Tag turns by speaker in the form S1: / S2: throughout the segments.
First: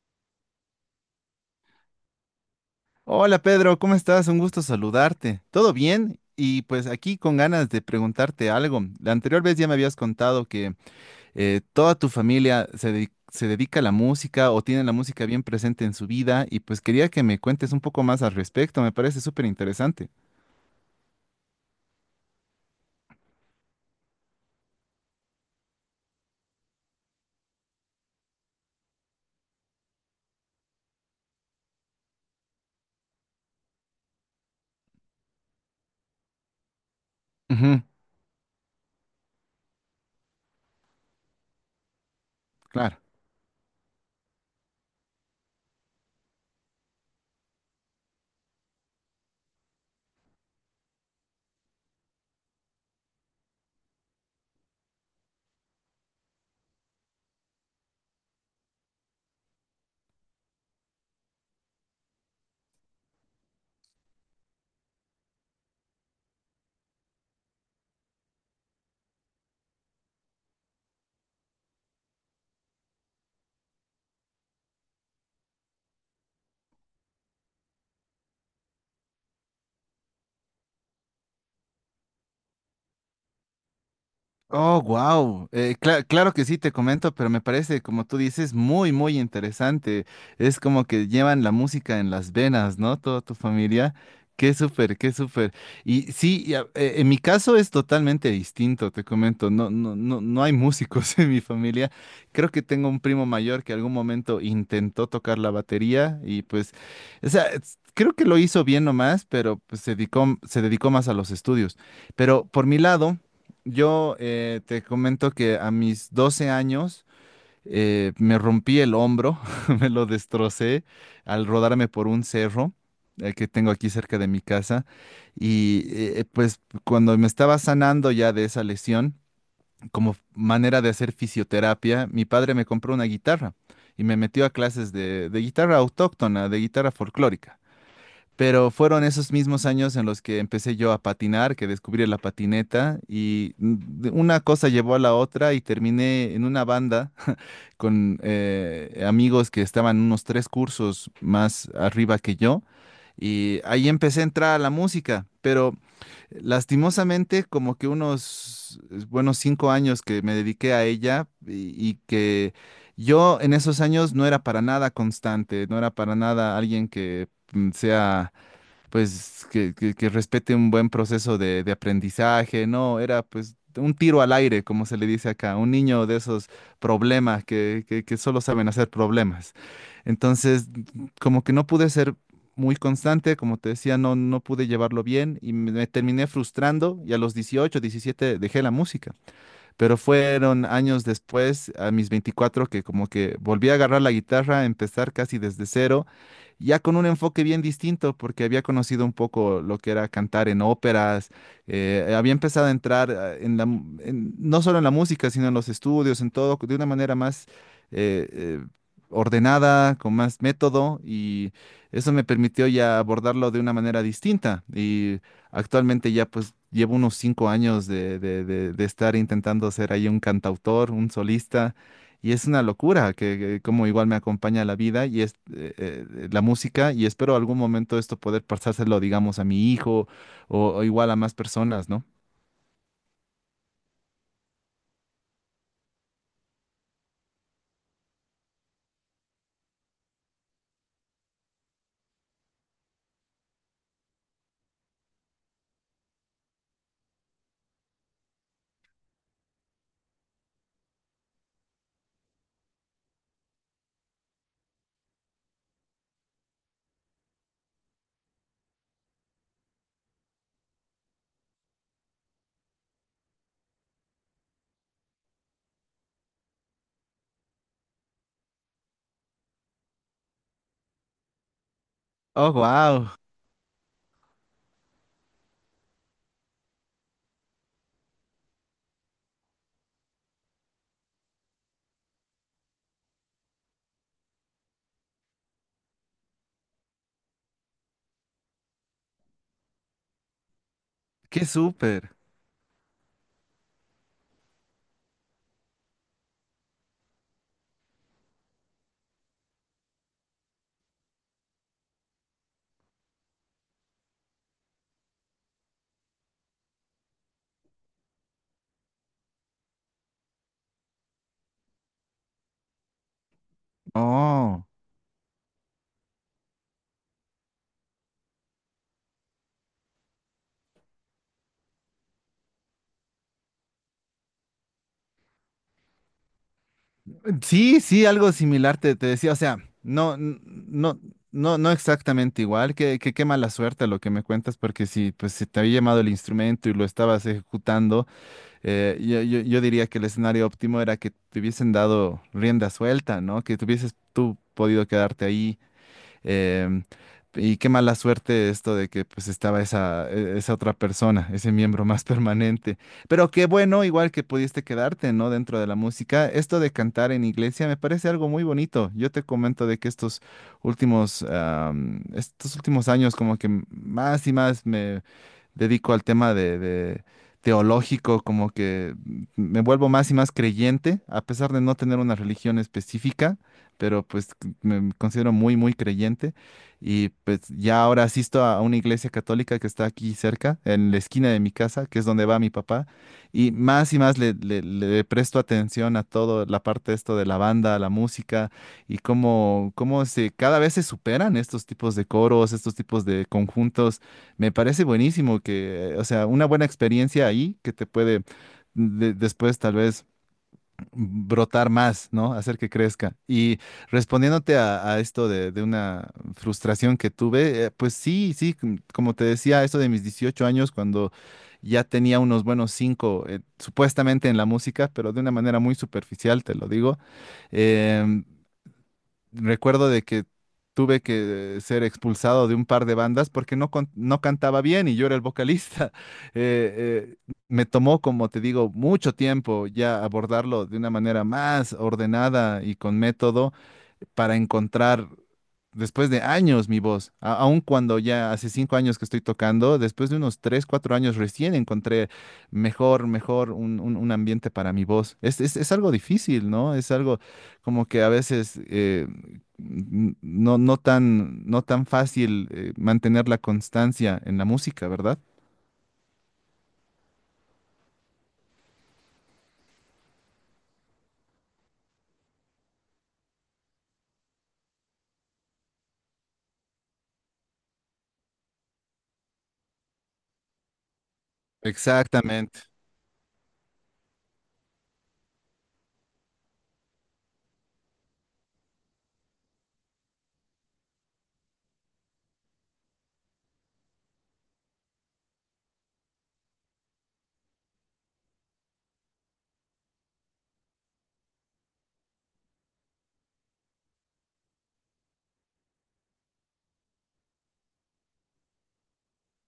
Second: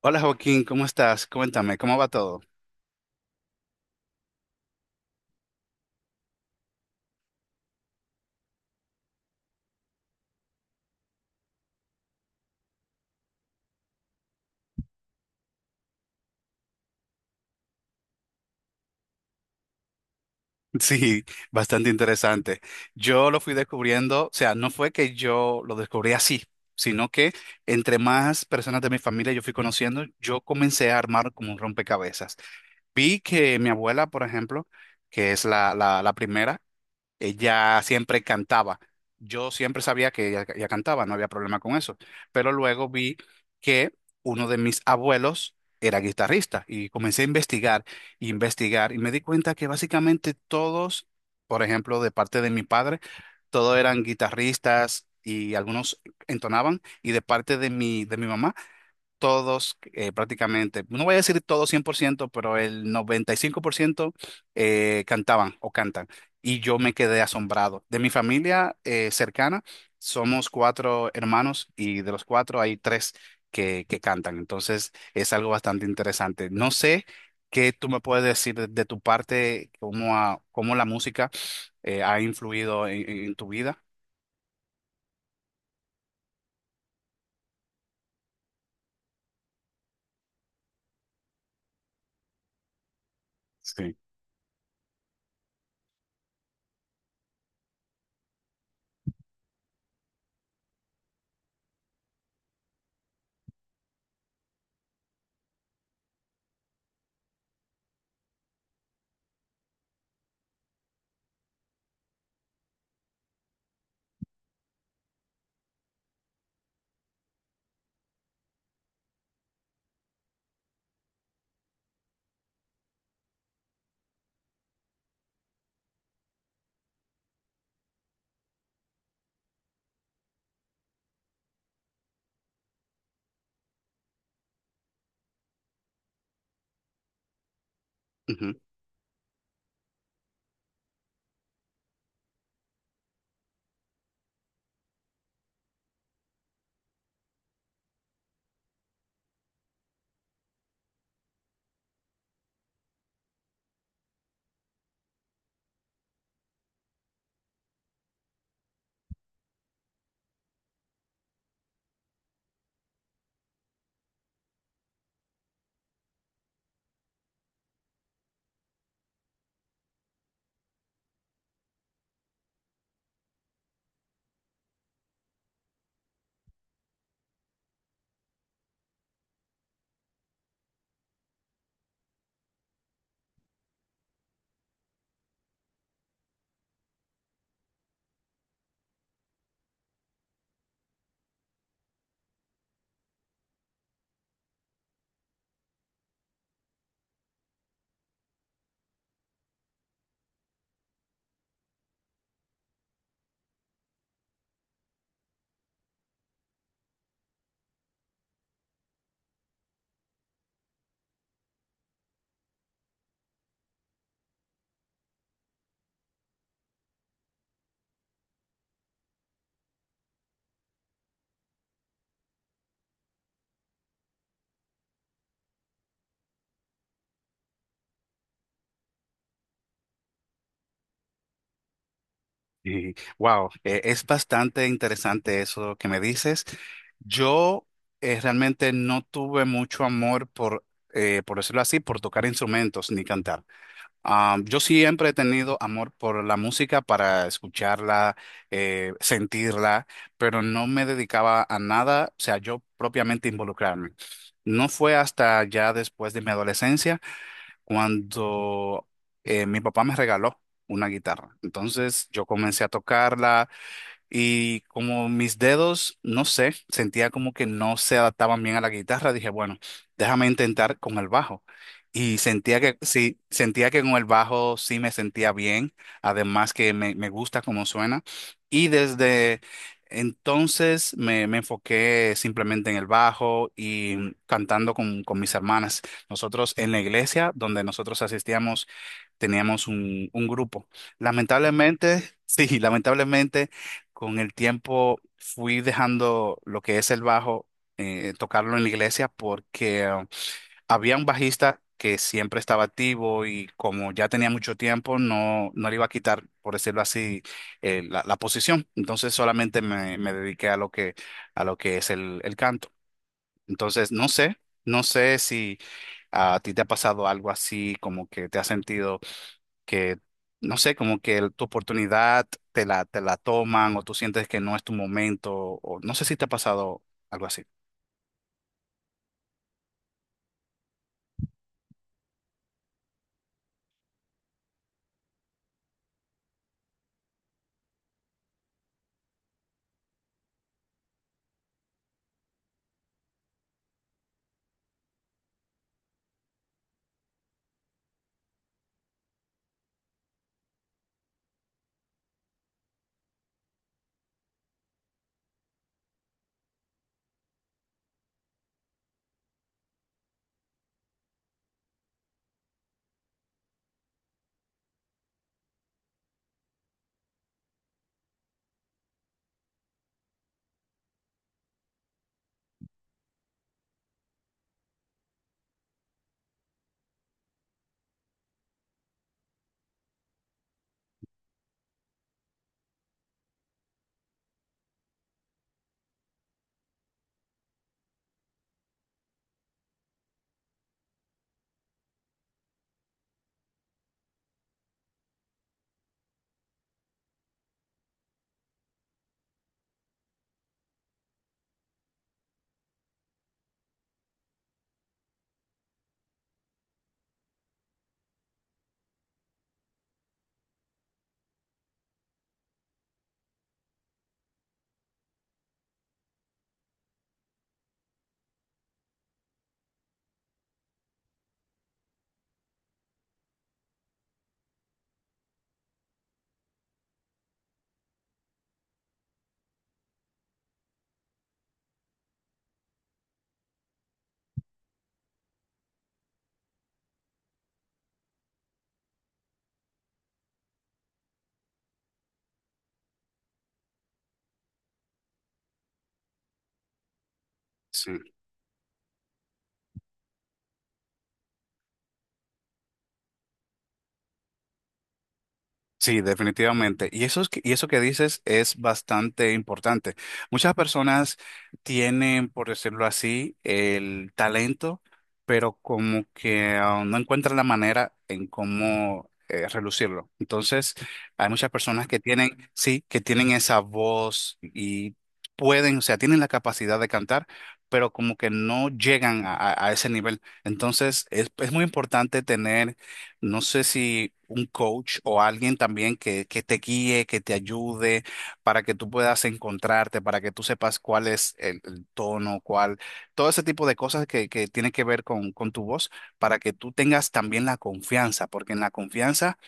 S1: Hola Joaquín, ¿cómo estás? Cuéntame, ¿cómo va todo?
S2: Hola Pedro, ¿cómo estás? Un gusto saludarte. ¿Todo bien? Y pues aquí con ganas de preguntarte algo. La anterior vez ya me habías contado que toda tu familia se, se dedica a la música o tiene la música bien presente en su vida y pues quería que me cuentes un poco más al respecto. Me parece súper interesante.
S1: Sí, bastante interesante. Yo lo fui descubriendo, o sea, no fue que yo lo descubrí así, sino que entre más personas de mi familia yo fui conociendo, yo comencé a armar como un rompecabezas. Vi que mi abuela, por ejemplo, que es la primera. Ella
S2: Ujú,
S1: siempre cantaba. Yo siempre sabía que ella cantaba, no había problema con eso. Pero luego
S2: claro.
S1: vi que uno de mis abuelos era guitarrista y comencé a investigar, investigar, y me di cuenta que básicamente todos, por ejemplo, de parte de mi padre, todos eran guitarristas y algunos entonaban, y de parte de mi mamá todos prácticamente, no voy a decir todos 100%, pero el 95% cantaban o cantan. Y yo me quedé asombrado. De mi familia cercana, somos cuatro hermanos y de los cuatro hay tres que cantan. Entonces es algo bastante interesante. No sé qué tú me puedes decir de tu parte, cómo, cómo la música ha influido en tu vida.
S2: Oh, wow. Claro que sí, te comento, pero me parece, como tú dices, muy, muy interesante. Es como que llevan la música en las venas, ¿no? Toda tu familia.
S1: Sí.
S2: Qué súper, qué súper. Y sí, en mi caso es totalmente distinto, te comento. No, no, no, no hay músicos en mi familia. Creo que tengo un primo mayor que algún momento intentó tocar la batería y pues, o sea, creo que lo hizo bien nomás, pero pues, se dedicó más a los estudios. Pero por mi lado... Yo te comento que a mis 12 años me rompí el hombro, me lo destrocé al rodarme por un cerro que tengo aquí cerca de mi casa. Y pues cuando me estaba sanando ya de esa lesión, como manera de hacer fisioterapia, mi padre me compró una guitarra y me metió a clases de guitarra autóctona, de guitarra folclórica. Pero fueron esos mismos años en los que empecé yo a patinar, que descubrí la patineta y una cosa llevó a la otra y terminé en una banda con amigos que estaban unos tres cursos más arriba que yo y ahí empecé a entrar a la música, pero lastimosamente como que unos buenos cinco años que me dediqué a ella y que yo en esos años no era para nada constante, no era para nada alguien que sea pues que respete un buen proceso de aprendizaje, no, era pues un tiro al aire, como se le dice acá, un niño de esos problemas que solo saben hacer problemas. Entonces, como que no pude ser muy constante, como te decía, no, no pude llevarlo bien y me terminé frustrando y a los 18, 17 dejé la música. Pero fueron años después, a mis 24, que como que volví a agarrar la guitarra, empezar casi desde cero, ya con un enfoque bien distinto, porque había conocido un poco lo que era cantar en óperas, había empezado a entrar en la, no solo en la música, sino en los estudios, en todo, de una manera más eh, eh, ordenada, con más método, y eso me permitió ya abordarlo de una manera distinta. Y actualmente ya pues llevo unos cinco años de, de estar intentando ser ahí un cantautor, un solista, y es una locura que como igual me acompaña la vida y es la música, y espero algún momento esto poder pasárselo, digamos, a mi hijo o igual a más personas, ¿no?
S1: Wow, es bastante interesante eso que me dices. Yo realmente no tuve mucho amor por decirlo así, por tocar instrumentos ni cantar. Ah, yo siempre he tenido amor por la música para escucharla, sentirla, pero no me dedicaba a nada, o sea, yo propiamente involucrarme. No fue hasta ya después de mi adolescencia cuando mi papá me regaló una guitarra. Entonces yo comencé a tocarla, y como mis dedos, no sé, sentía como que no se adaptaban bien a la guitarra, dije, bueno, déjame intentar con el bajo. Y
S2: Oh,
S1: sentía que
S2: wow,
S1: sí, sentía que con el bajo sí me sentía bien, además que me gusta cómo suena. Y desde entonces me enfoqué simplemente en el bajo y cantando con mis hermanas. Nosotros en la iglesia donde nosotros asistíamos, teníamos un grupo.
S2: qué
S1: Lamentablemente,
S2: súper.
S1: sí, lamentablemente, con el tiempo fui dejando lo que es el bajo, tocarlo en la iglesia porque había un bajista que siempre estaba activo, y como ya tenía mucho tiempo, no, no le iba a quitar, por decirlo así, la posición. Entonces solamente me dediqué a lo que es el canto. Entonces, no sé,
S2: Oh.
S1: no sé si a ti te ha pasado algo así, como que te has sentido que, no sé, como que tu oportunidad te la toman, o tú sientes que no es tu momento, o no sé si te ha pasado algo así.
S2: Sí, sí, algo similar te, te decía, o sea, no, no, no exactamente igual, que qué mala suerte lo que me cuentas, porque si pues si te había llamado el instrumento y lo estabas ejecutando, yo diría que el escenario óptimo era que te hubiesen dado rienda suelta, ¿no? Que tuvieses tú podido quedarte ahí. Em, y qué mala suerte esto de que pues estaba esa, esa otra persona, ese miembro más permanente. Pero qué bueno, igual que pudiste quedarte, ¿no? Dentro de la música. Esto de cantar en iglesia me parece algo muy bonito. Yo te comento de que estos últimos, estos últimos años como que más y más me dedico al tema de teológico, como que me vuelvo más y más creyente, a pesar de no tener una religión específica, pero pues me considero muy, muy creyente y pues ya ahora asisto a una iglesia católica que está aquí cerca, en la esquina de mi casa, que es donde va mi papá, y más le presto atención a todo la parte esto de la banda, la música y cómo, cómo se, cada vez se superan estos tipos de coros, estos tipos de conjuntos. Me parece buenísimo que, o sea, una buena experiencia ahí que te puede después tal vez brotar más, ¿no? Hacer que crezca. Y respondiéndote a esto de una frustración que tuve, pues sí, sí, como te decía, esto de mis 18 años, cuando ya tenía unos buenos cinco, supuestamente en la música, pero de una manera muy superficial, te lo digo, em, recuerdo de que tuve que ser expulsado de un par de bandas porque no, no cantaba bien y yo era el vocalista. Me tomó, como te digo, mucho tiempo ya abordarlo de una manera más ordenada y con método para encontrar después de años mi voz, aun cuando ya hace cinco años que estoy tocando, después de unos tres, cuatro años recién encontré mejor, mejor un, un ambiente para mi voz. Es, es algo difícil, ¿no? Es algo como que a veces no, no tan, no tan fácil mantener la constancia en la música, ¿verdad?
S1: Sí, definitivamente. Y eso, y eso que dices es bastante importante. Muchas personas tienen, por decirlo así, el talento, pero como que no encuentran la manera en cómo relucirlo. Entonces, hay muchas personas que tienen,
S2: Exactamente.
S1: sí, que tienen esa voz y pueden, o sea, tienen la capacidad de cantar, pero como que no llegan a, a ese nivel. Entonces, es muy importante tener, no sé, si un coach o alguien también que te guíe, que te ayude, para que tú puedas encontrarte, para que tú sepas cuál es el tono, cuál, todo ese tipo de cosas que tiene que ver con tu voz, para que tú tengas también la confianza, porque en la confianza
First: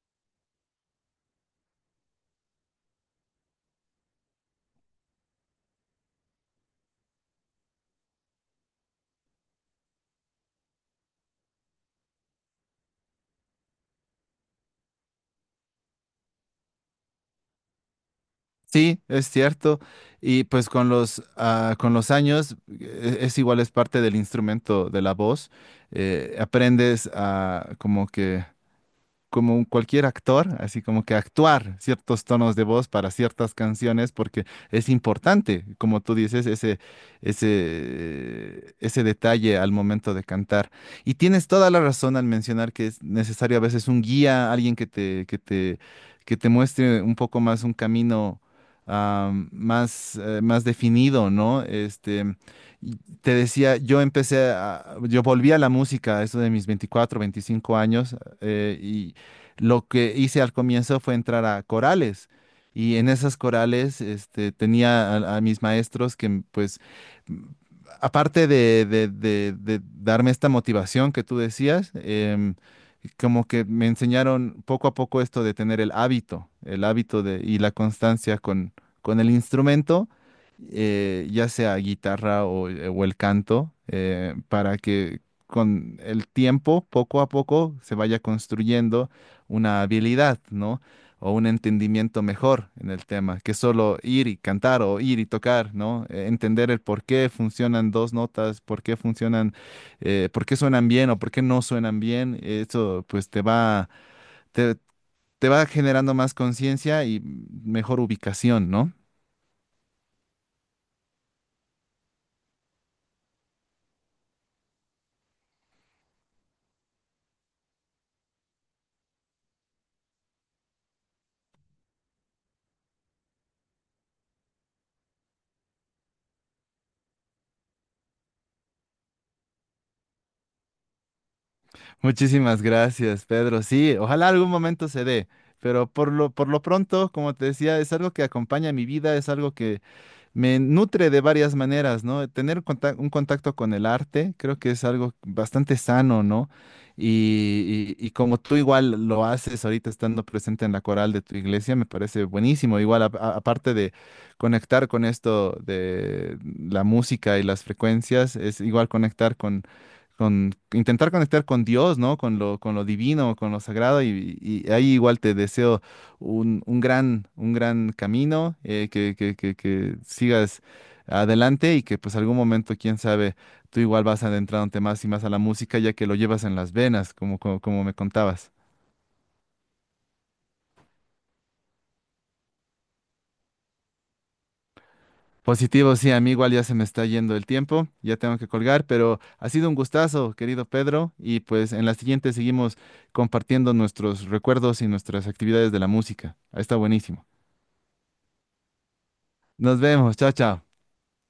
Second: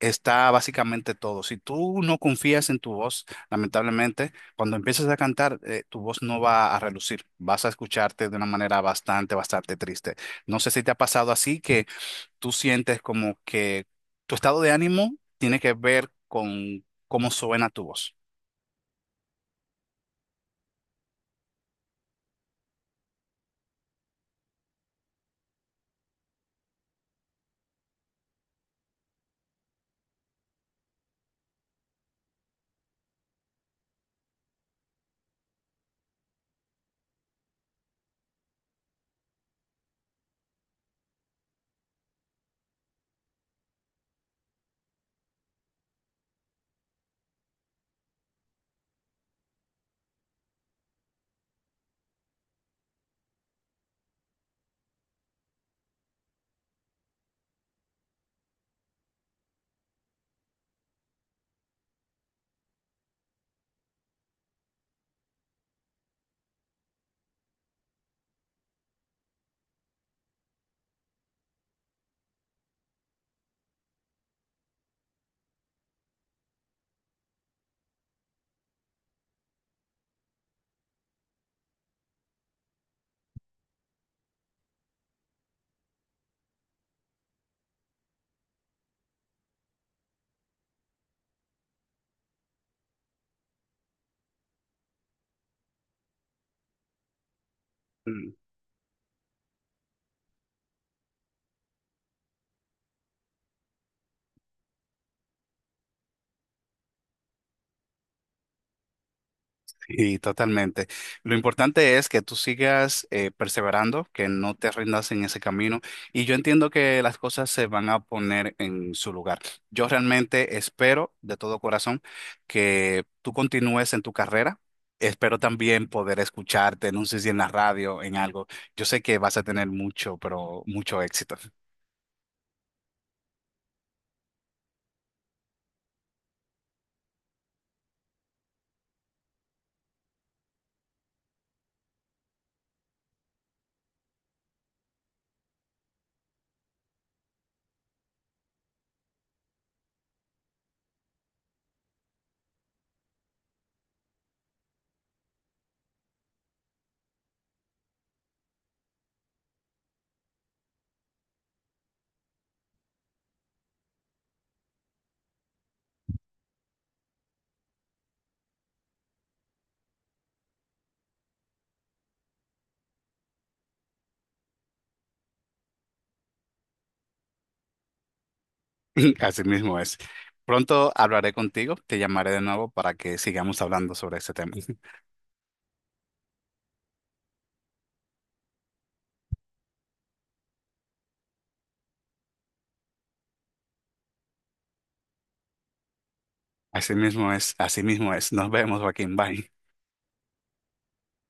S1: está básicamente todo. Si tú no confías en tu voz, lamentablemente, cuando empiezas a cantar, tu voz no va a relucir, vas a escucharte de una manera bastante, bastante triste. No sé si te ha pasado así, que tú sientes como que tu estado de ánimo tiene que ver con cómo suena tu voz.
S2: Sí, es cierto. Y pues con los, con los años es, igual, es parte del instrumento de la voz. Aprendes a como que como cualquier actor, así como que actuar ciertos tonos de voz para ciertas canciones, porque es importante, como tú dices, ese detalle al momento de cantar. Y tienes toda la razón al mencionar que es necesario a veces un guía, alguien que te muestre un poco más un camino, más definido, ¿no? Este, y te decía, yo volví a la música, a eso de mis 24 25 años, y lo que hice al comienzo fue entrar a corales y en esas corales este, tenía a mis maestros que pues m- aparte de, de darme esta motivación que tú decías, como que me enseñaron poco a poco esto de tener el hábito de, y la constancia con el instrumento, ya sea guitarra o el canto, para que con el tiempo, poco a poco, se vaya construyendo una habilidad, ¿no? O un entendimiento mejor en el tema, que solo ir y cantar o ir y tocar, ¿no? Entender el por qué funcionan dos
S1: Mm.
S2: notas, por qué funcionan, por qué suenan bien o por qué no suenan bien, eso pues te va, te, te va generando más conciencia y mejor ubicación, ¿no?
S1: Sí, totalmente. Lo importante es que tú sigas perseverando, que no te rindas en ese camino. Y yo entiendo que las cosas se van a poner en su lugar. Yo realmente espero de todo corazón que tú continúes en tu carrera. Espero también poder escucharte, no sé si en la radio, en algo. Yo sé que vas a tener mucho, pero mucho éxito.
S2: Muchísimas gracias, Pedro. Sí, ojalá algún momento se dé. Pero por lo pronto, como te decía, es algo que acompaña mi vida, es algo que me nutre de varias maneras, ¿no? Tener un contacto con el arte creo que es algo bastante sano, ¿no? Y, y como tú igual lo haces ahorita estando presente en la coral de tu iglesia, me parece buenísimo. Igual, aparte de conectar con esto de la música y las frecuencias, es igual conectar con intentar conectar con Dios, ¿no? Con lo divino, con lo sagrado, y ahí igual te deseo un gran camino, que sigas adelante y que pues algún momento, quién sabe, tú igual vas adentrándote más y más a la música ya que lo llevas en las venas, como me contabas.
S1: Así mismo es. Pronto hablaré contigo, te llamaré de nuevo para que sigamos hablando sobre este tema.
S2: Positivo, sí, a mí igual ya se me está yendo el tiempo, ya tengo que colgar, pero ha sido un gustazo, querido Pedro, y pues en la siguiente seguimos compartiendo nuestros recuerdos y nuestras actividades de la música. Está
S1: Así
S2: buenísimo.
S1: mismo es, así mismo es. Nos vemos, Joaquín. Bye.
S2: Nos vemos, chao, chao.